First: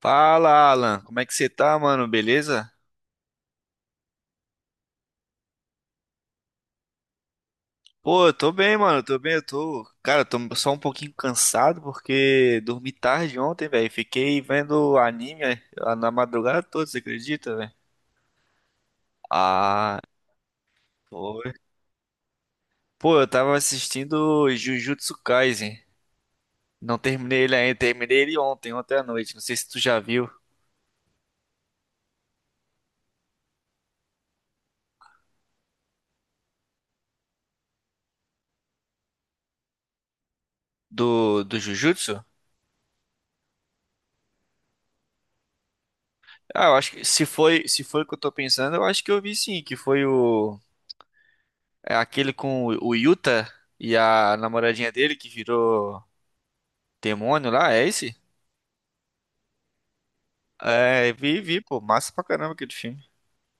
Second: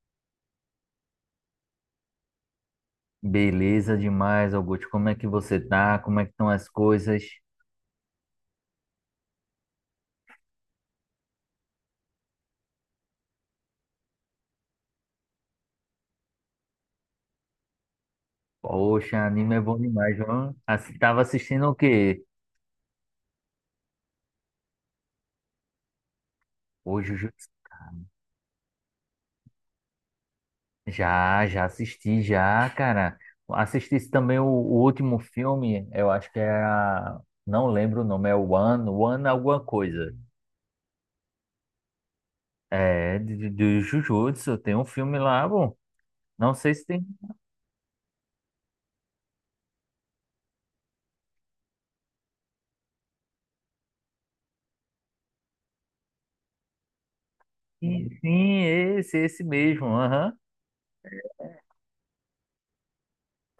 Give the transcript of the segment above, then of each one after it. Fala, Alan. Como é que você tá, mano? Beleza? Beleza demais, Augusto. Como é que você tá? Como é que estão as coisas? Pô, eu tô bem, mano. Eu tô bem. Eu tô, cara, eu tô só um pouquinho cansado porque dormi tarde ontem, velho. Fiquei vendo anime na madrugada toda, você acredita, velho? Poxa, anime é bom Ah, demais, viu? Tava foi. assistindo o quê? Pô, eu tava assistindo Jujutsu Kaisen. Não Hoje o Ju- terminei ele ainda. Terminei ele ontem à noite. Não sei se tu já viu já assisti, já, cara. Assisti também o último filme, eu acho que era. Não lembro o nome, é One alguma coisa. do Jujutsu. É, de Jujutsu, tem um filme lá, bom. Não Ah, sei eu se acho que tem. Se foi o que eu tô pensando, eu acho que eu vi sim, que foi o… É aquele com o Yuta e a namoradinha dele que virou demônio lá, é Sim, esse? sim, esse mesmo. Aham. É, vi, pô, massa pra caramba aquele filme.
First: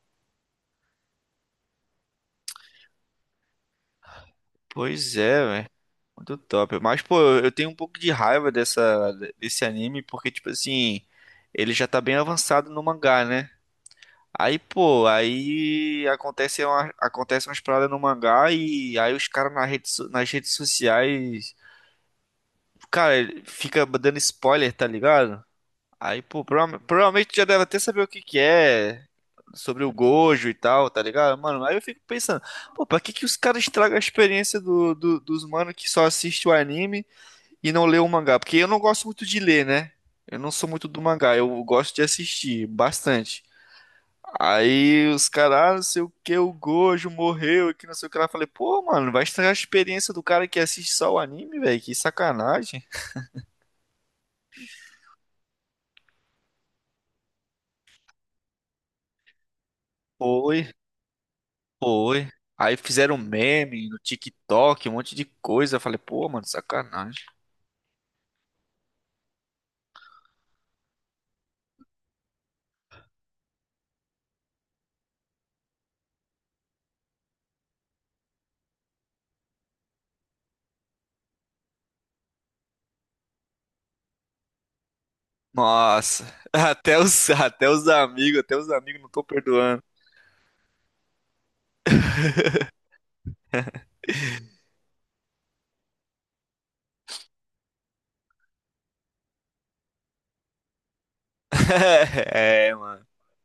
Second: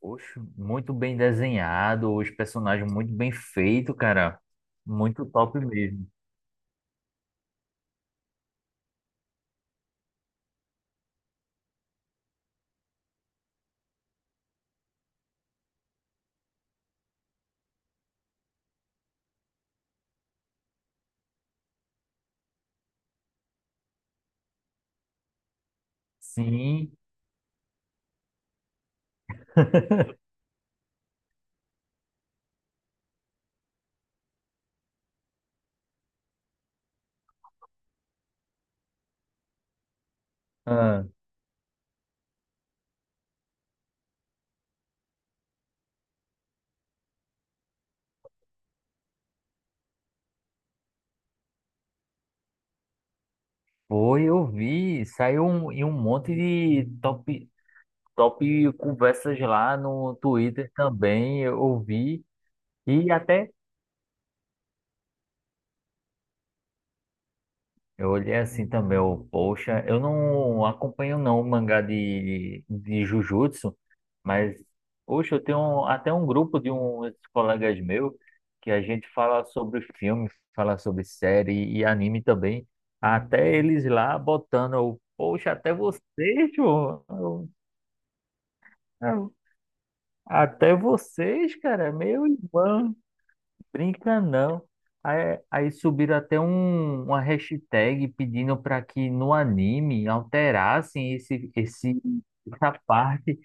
Oxe, muito bem desenhado, os personagens muito bem feitos, cara. Pois Muito é, top velho. mesmo. Muito top. Mas, pô, eu tenho um pouco de raiva desse anime, porque, tipo assim, ele já tá bem avançado no mangá, né? Aí, pô, aí acontece umas paradas no mangá e aí os caras na nas redes sociais, cara, ele fica dando spoiler, tá ligado? Aí, pô, Sim. provavelmente já deve até saber o que que é sobre o Gojo e tal, tá ligado? Mano, aí eu fico pensando, pô, pra que que os caras estragam a experiência dos mano que só assiste o anime e não lê o mangá? Porque eu não gosto muito de ler, né? Eu não sou muito do Ah, mangá, eu gosto de assistir bastante. Aí os caras, ah, não sei o que, o Gojo morreu e que não sei o que lá. Eu falei, pô, mano, vai estragar a experiência do cara que assiste só o anime, velho? Que sacanagem. foi, eu vi. Saiu um, e um monte de top conversas lá no Foi. Twitter também. Eu vi. Foi. Aí E fizeram até meme no TikTok, um monte de coisa. Eu falei, pô, mano, sacanagem. Eu olhei assim também, eu, poxa, eu não acompanho não o mangá de Jujutsu, mas, poxa, eu tenho até um grupo de uns colegas meus que a gente fala sobre filme, fala sobre série e anime também, até eles lá botando, eu, poxa, até Nossa, vocês, pô, até os amigos não tô eu, perdoando. até vocês, cara, meu irmão. Brinca não. Aí subiram até um, uma hashtag pedindo para que no anime alterassem É, essa mano. parte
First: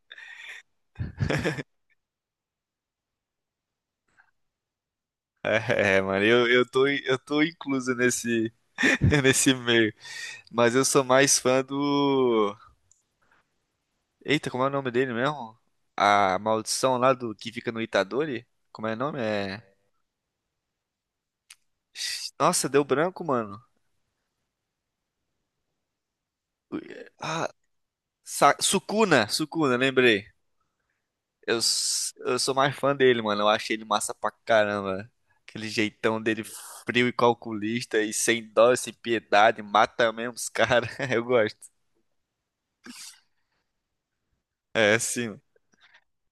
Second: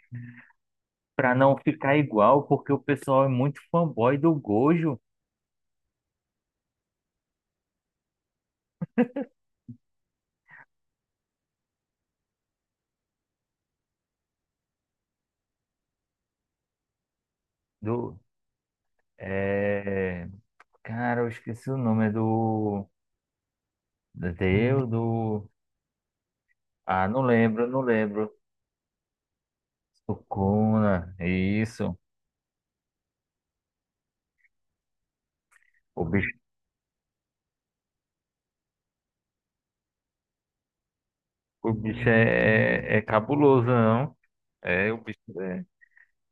para não ficar igual, porque o pessoal é muito fanboy do Gojo, É, mano, eu tô incluso nesse, nesse meio. Mas eu sou mais fã do. Eita, como é o nome dele mesmo? A maldição lá do que fica no do, Itadori? Como é o nome? É. é, cara, eu esqueci o nome, é Nossa, deu do, branco, mano. do Deus, do, ah, Ah, não lembro, Sukuna, lembrei. Sukuna, isso, Eu sou mais fã dele, mano. Eu acho ele massa pra caramba. Aquele o jeitão bicho, dele frio e calculista e sem dó, sem piedade, mata mesmo os caras. Eu o gosto. bicho é, é cabuloso, não? É, É, o bicho. sim. é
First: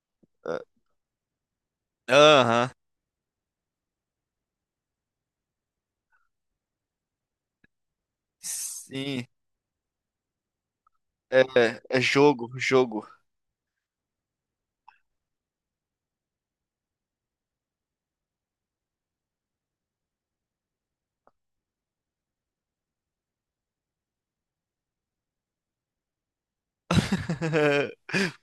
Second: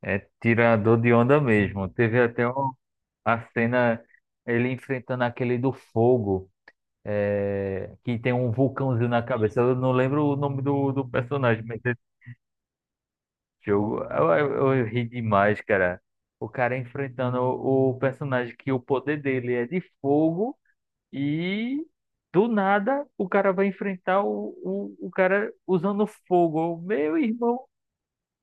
É Ah. tirador de onda mesmo. Aham. A cena ele enfrentando aquele do fogo, é, que tem um vulcãozinho na Sim. cabeça. Eu não lembro o nome do É, personagem, mas esse jogo. jogo eu ri demais, cara. O cara enfrentando o personagem que o poder dele é de fogo e do nada o cara vai enfrentar o cara usando fogo. Meu irmão,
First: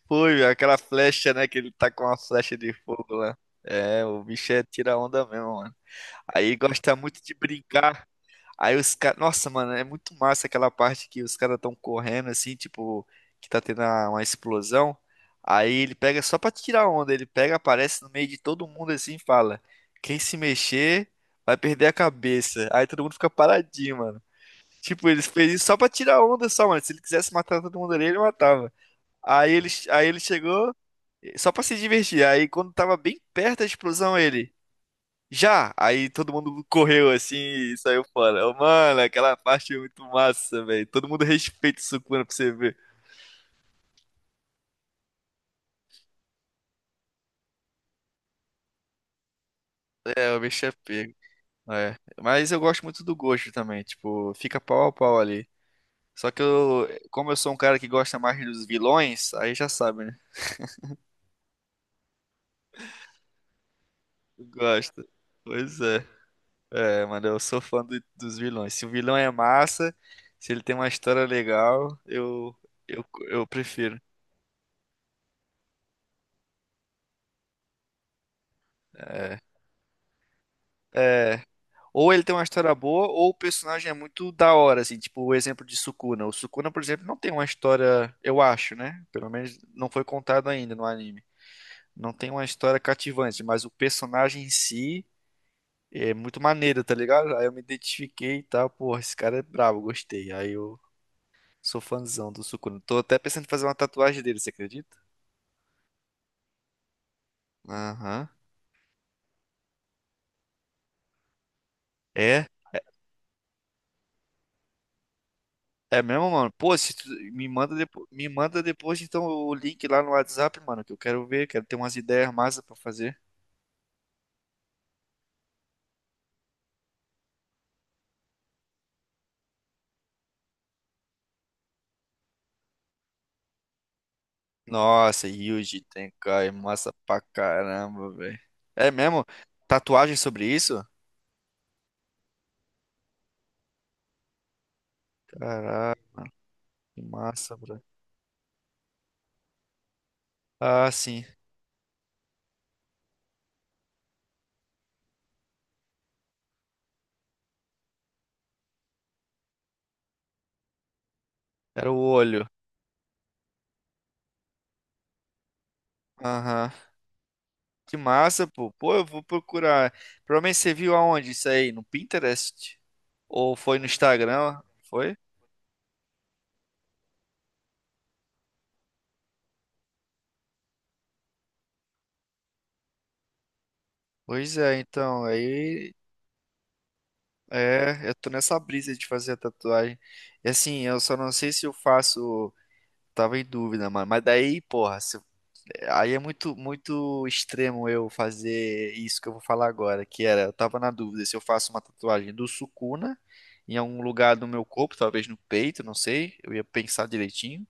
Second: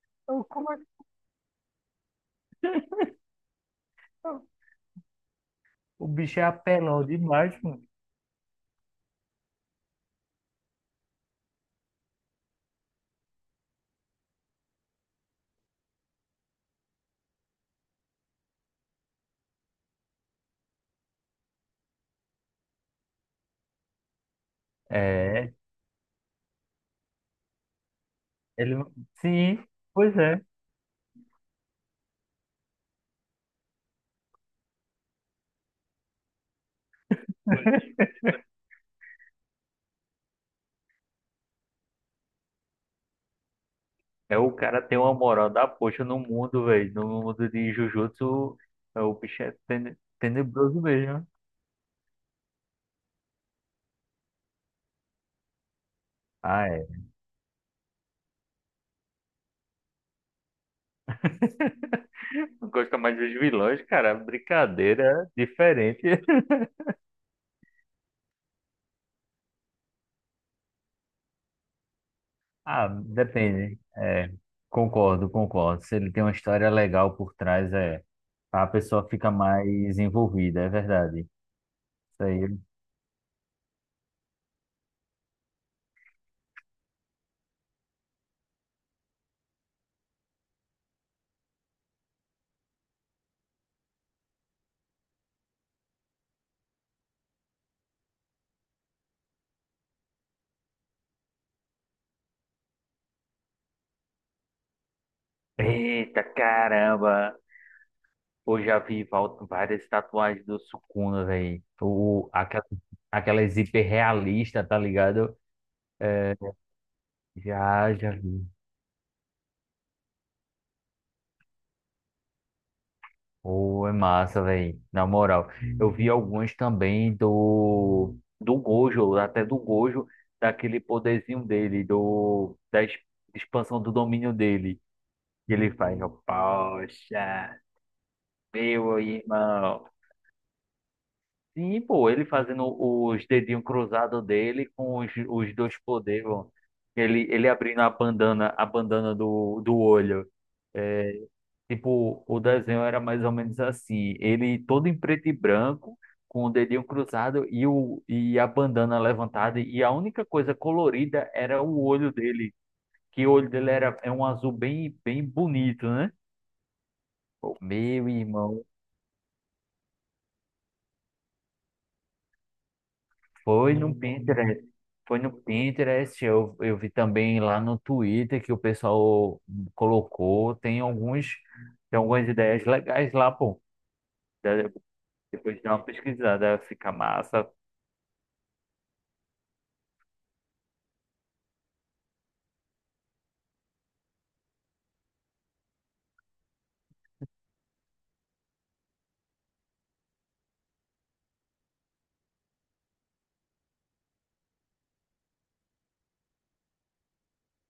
Foi, velho, como aquela é que. flecha, né? Que ele tá com uma flecha de fogo lá. É, o Tá? bicho é tira onda mesmo, mano. O bicho é Aí gosta apelão muito de demais, mano. brincar. Aí os caras. Nossa, mano, é muito massa aquela parte que os caras estão correndo assim, tipo, que tá tendo uma explosão. Aí ele pega só pra tirar onda, ele pega, aparece no meio de todo mundo assim e fala: Quem se mexer vai perder a cabeça. Aí todo mundo fica paradinho, mano. Tipo, ele fez É, isso só pra tirar onda, só, mano. Se ele quisesse matar todo mundo ali, ele matava. Ele não- Sim, Aí pois ele é. chegou só pra se divertir. Aí quando tava bem perto da explosão, ele. Já! Aí todo mundo correu assim e saiu fora. Eu, mano, aquela parte é muito massa, velho. Todo mundo respeita o Sukuna pra você ver. É o cara tem uma moral da poxa no mundo, velho. No mundo de Jujutsu, é, o bicho é É, o bicho é tenebroso pego. mesmo. É. Mas eu gosto muito do Gojo também. Tipo, fica pau a pau ali. Só que Ah, eu, é. como eu sou um cara que gosta mais dos vilões, aí já sabe, né? Não gosta mais dos vilões, cara. Eu gosto. Brincadeira é Pois diferente. é. É, mano, eu sou fã dos vilões. Se o vilão é massa, se ele tem uma história legal, Ah, eu depende. prefiro. É, concordo. Se ele tem uma história legal por trás, é. A pessoa fica É. mais envolvida, é verdade. É. Ou ele Isso tem uma aí. história boa, ou o personagem é muito da hora, assim, tipo o exemplo de Sukuna. O Sukuna, por exemplo, não tem uma história, eu acho, né? Pelo menos não foi contado ainda no anime. Não tem uma história cativante, mas o personagem em si é muito maneiro, tá ligado? Aí eu me identifiquei e tal, porra, esse cara é brabo, gostei. Aí eu sou fãzão do Sukuna. Tô até pensando em fazer uma tatuagem dele, você acredita? Eita caramba! Aham. Pô, já vi várias tatuagens do Sukuna, velho. É? Aquela hiper realista, tá ligado? É mesmo, mano? Pô, se tu Já me vi. manda depois então o link lá no WhatsApp, mano, que eu quero ver, quero ter umas ideias massa pra fazer. Pô, é massa, velho. Na moral. Eu vi algumas também do, do Gojo, até do Gojo, daquele poderzinho dele, do, da expansão do domínio dele. Nossa, Que ele Yuji faz, ó, Tenkai, massa pra poxa, caramba, velho. É meu mesmo? irmão. Tatuagem sobre isso? Sim, pô, ele fazendo os dedinhos cruzados dele com os dois Caraca, poderes, ó. que Ele massa, abrindo bro. A bandana do, do olho. Ah, sim. Tipo, o desenho era mais ou menos assim. Ele todo em preto e branco, com o dedinho cruzado e, o, e a bandana levantada. E a única coisa colorida era o Era o olho olho. dele. Que o olho dele era, é um azul bem bonito, né? Aham. Pô, Que meu massa, irmão. pô. Pô, eu vou procurar. Provavelmente você viu aonde isso aí? No Pinterest? Ou Foi foi no no Instagram? Pinterest, Foi? foi no Pinterest, eu vi também lá no Twitter que o pessoal colocou, tem alguns, tem algumas ideias legais lá, pô. Pois Da- é, então, Depois dá uma aí… pesquisada, fica massa. É, eu tô nessa brisa de fazer a tatuagem. E assim, eu só não sei se eu faço. Tava em dúvida, mano. Mas daí, porra, se- aí é muito extremo eu fazer isso que eu vou falar agora, que era, eu tava na dúvida se eu faço uma tatuagem do Sukuna em algum lugar do meu corpo, talvez no peito, não sei. Eu ia pensar direitinho.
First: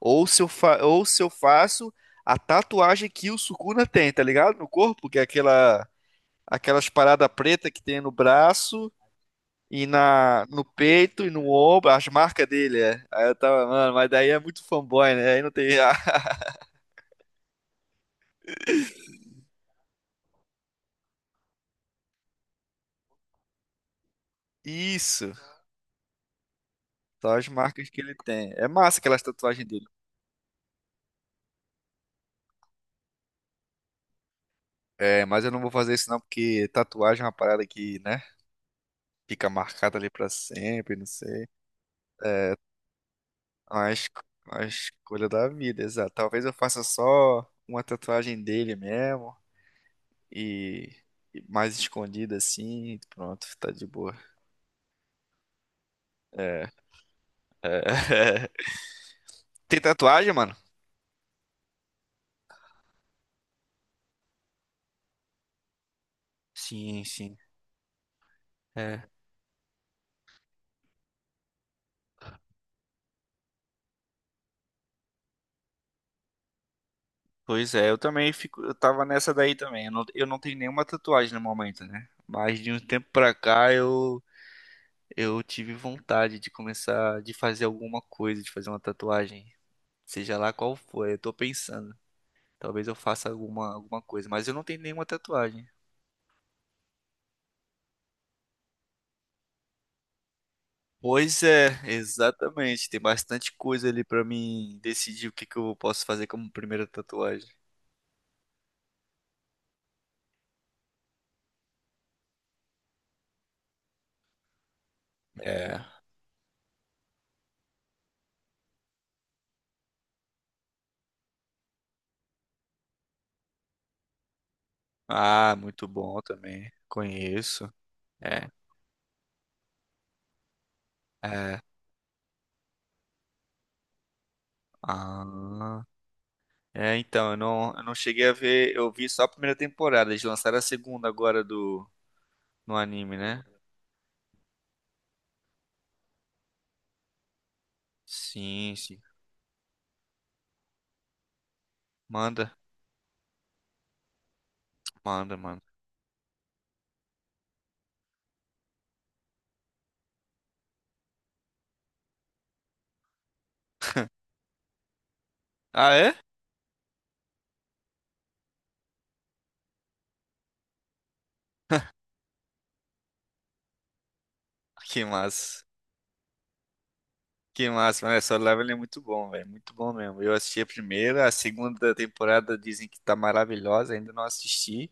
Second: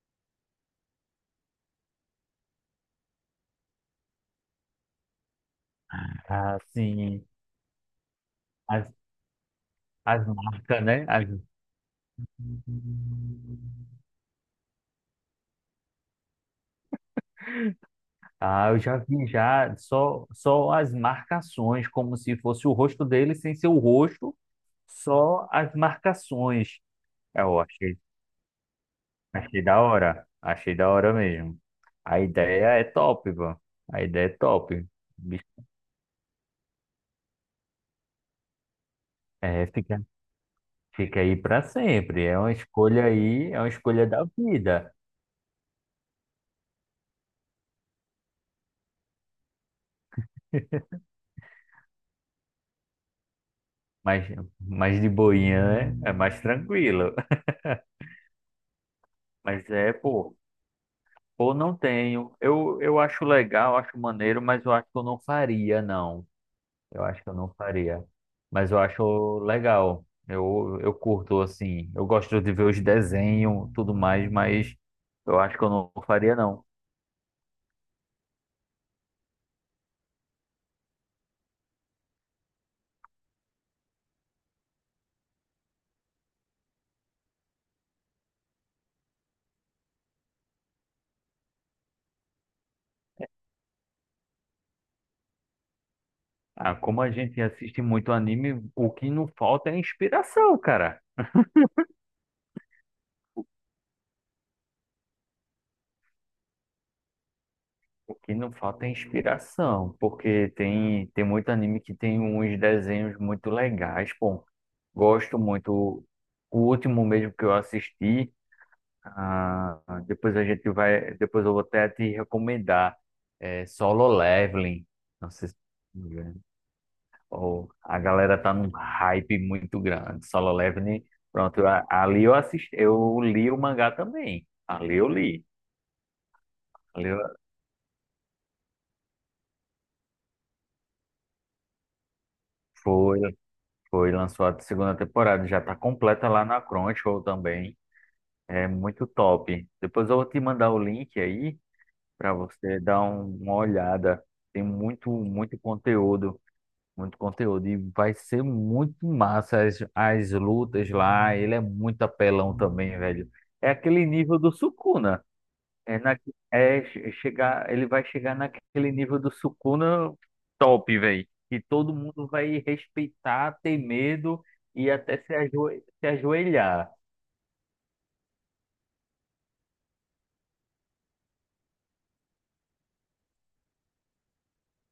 Ou se eu faço a tatuagem que o Sukuna tem, tá ligado? No corpo, que é aquelas Assim, paradas preta que tem no as, braço e as no marcas, né? peito e no ombro, as marcas dele, é. Aí eu tava, mano, mas daí é muito fanboy, né? Aí não tem. Ah, eu já vi já só as marcações, como se fosse o rosto dele sem ser o rosto, Isso, só as marcações. só as Eu marcas achei que ele tem. É massa aquelas Achei tatuagens da dele. hora. Achei da hora mesmo. A ideia é top, pô. A ideia é top. É, mas Bicho, eu não vou fazer isso não, porque tatuagem é uma parada que, né? Fica é, marcada ali pra sempre, não fica aí sei. pra sempre. É uma escolha aí, é uma escolha da Uma vida. escolha da vida, exato. Talvez eu faça só uma tatuagem dele mesmo e. Mais escondida assim, pronto, tá de boa. Mas, mas de boinha é, é mais É, tranquilo. é. Mas Tem é, tatuagem, pô, mano? pô, não tenho. Eu acho legal, acho maneiro, mas eu acho que eu não faria, não. Sim, Eu acho que eu sim. não faria. Mas eu É. acho legal. Eu curto, assim. Eu gosto de ver os desenhos, tudo mais, mas eu acho que eu não faria, não. Pois é, eu também fico, eu tava nessa daí também. Eu não tenho nenhuma tatuagem no momento, né? Mas de um tempo pra cá eu tive vontade de começar de fazer alguma coisa, de fazer uma tatuagem, seja lá qual for. Eu tô pensando, talvez eu faça alguma coisa, mas eu não tenho nenhuma tatuagem. Ah, como a gente assiste muito anime, o que não falta é inspiração, cara. Pois é, exatamente. Tem bastante coisa ali pra mim decidir o que que eu posso fazer como primeira tatuagem. O que não falta é inspiração, porque tem muito anime que tem uns desenhos muito legais, pô. Gosto É. muito. O último mesmo que eu assisti. Ah, depois a gente vai, depois eu vou até te recomendar é, Solo Leveling. Não sei Ah, se muito bom também. ou Conheço. a galera É. tá num hype muito grande. Solo Leveling, É. pronto, ali eu assisti, eu li o mangá também. Ali eu li. Ah, é, Ali então, eu- eu não cheguei a ver, eu vi só a primeira temporada, eles lançaram a segunda agora do, no anime, foi, né? foi lançou a segunda temporada, já tá completa lá na Crunchyroll também. É Sim, sim. muito top. Depois eu vou te mandar o link aí para Manda, você dar uma olhada. Tem manda, muito manda. conteúdo. Muito conteúdo. E vai ser muito massa as lutas lá. Ele é muito apelão também, velho. É aquele nível do Sukuna. Ah, É, é? na, é chegar, ele vai chegar naquele nível do Sukuna top, velho. Que todo mundo vai respeitar, ter medo e Que até se, massa. Se ajoelhar. Que massa, mas Solo Level é muito bom, velho, muito bom mesmo. Eu assisti a primeira, a segunda temporada dizem que tá maravilhosa, ainda não assisti,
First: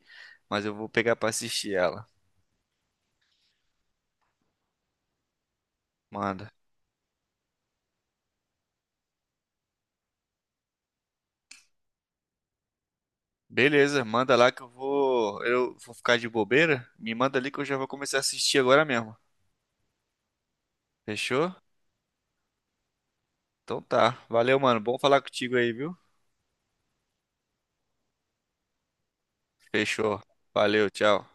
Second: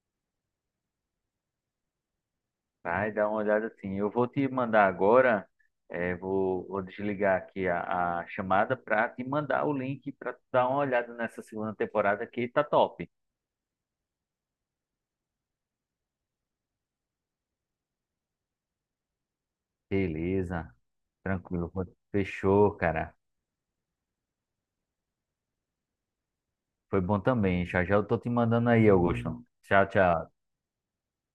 mas eu vou pegar pra assistir ela. Vai dar uma olhada assim. Eu vou te mandar agora, é, Manda. Vou desligar aqui a chamada para te mandar o link para tu dar uma olhada nessa segunda temporada que tá top. Beleza, manda lá que eu vou ficar de bobeira, me manda ali que eu já vou começar a assistir agora mesmo. Beleza, Fechou? tranquilo. Fechou, cara. Então tá. Valeu, mano. Bom falar contigo aí, viu? Foi bom também. Já já eu tô te mandando aí, Augusto. Tchau, Fechou. tchau. Valeu, tchau.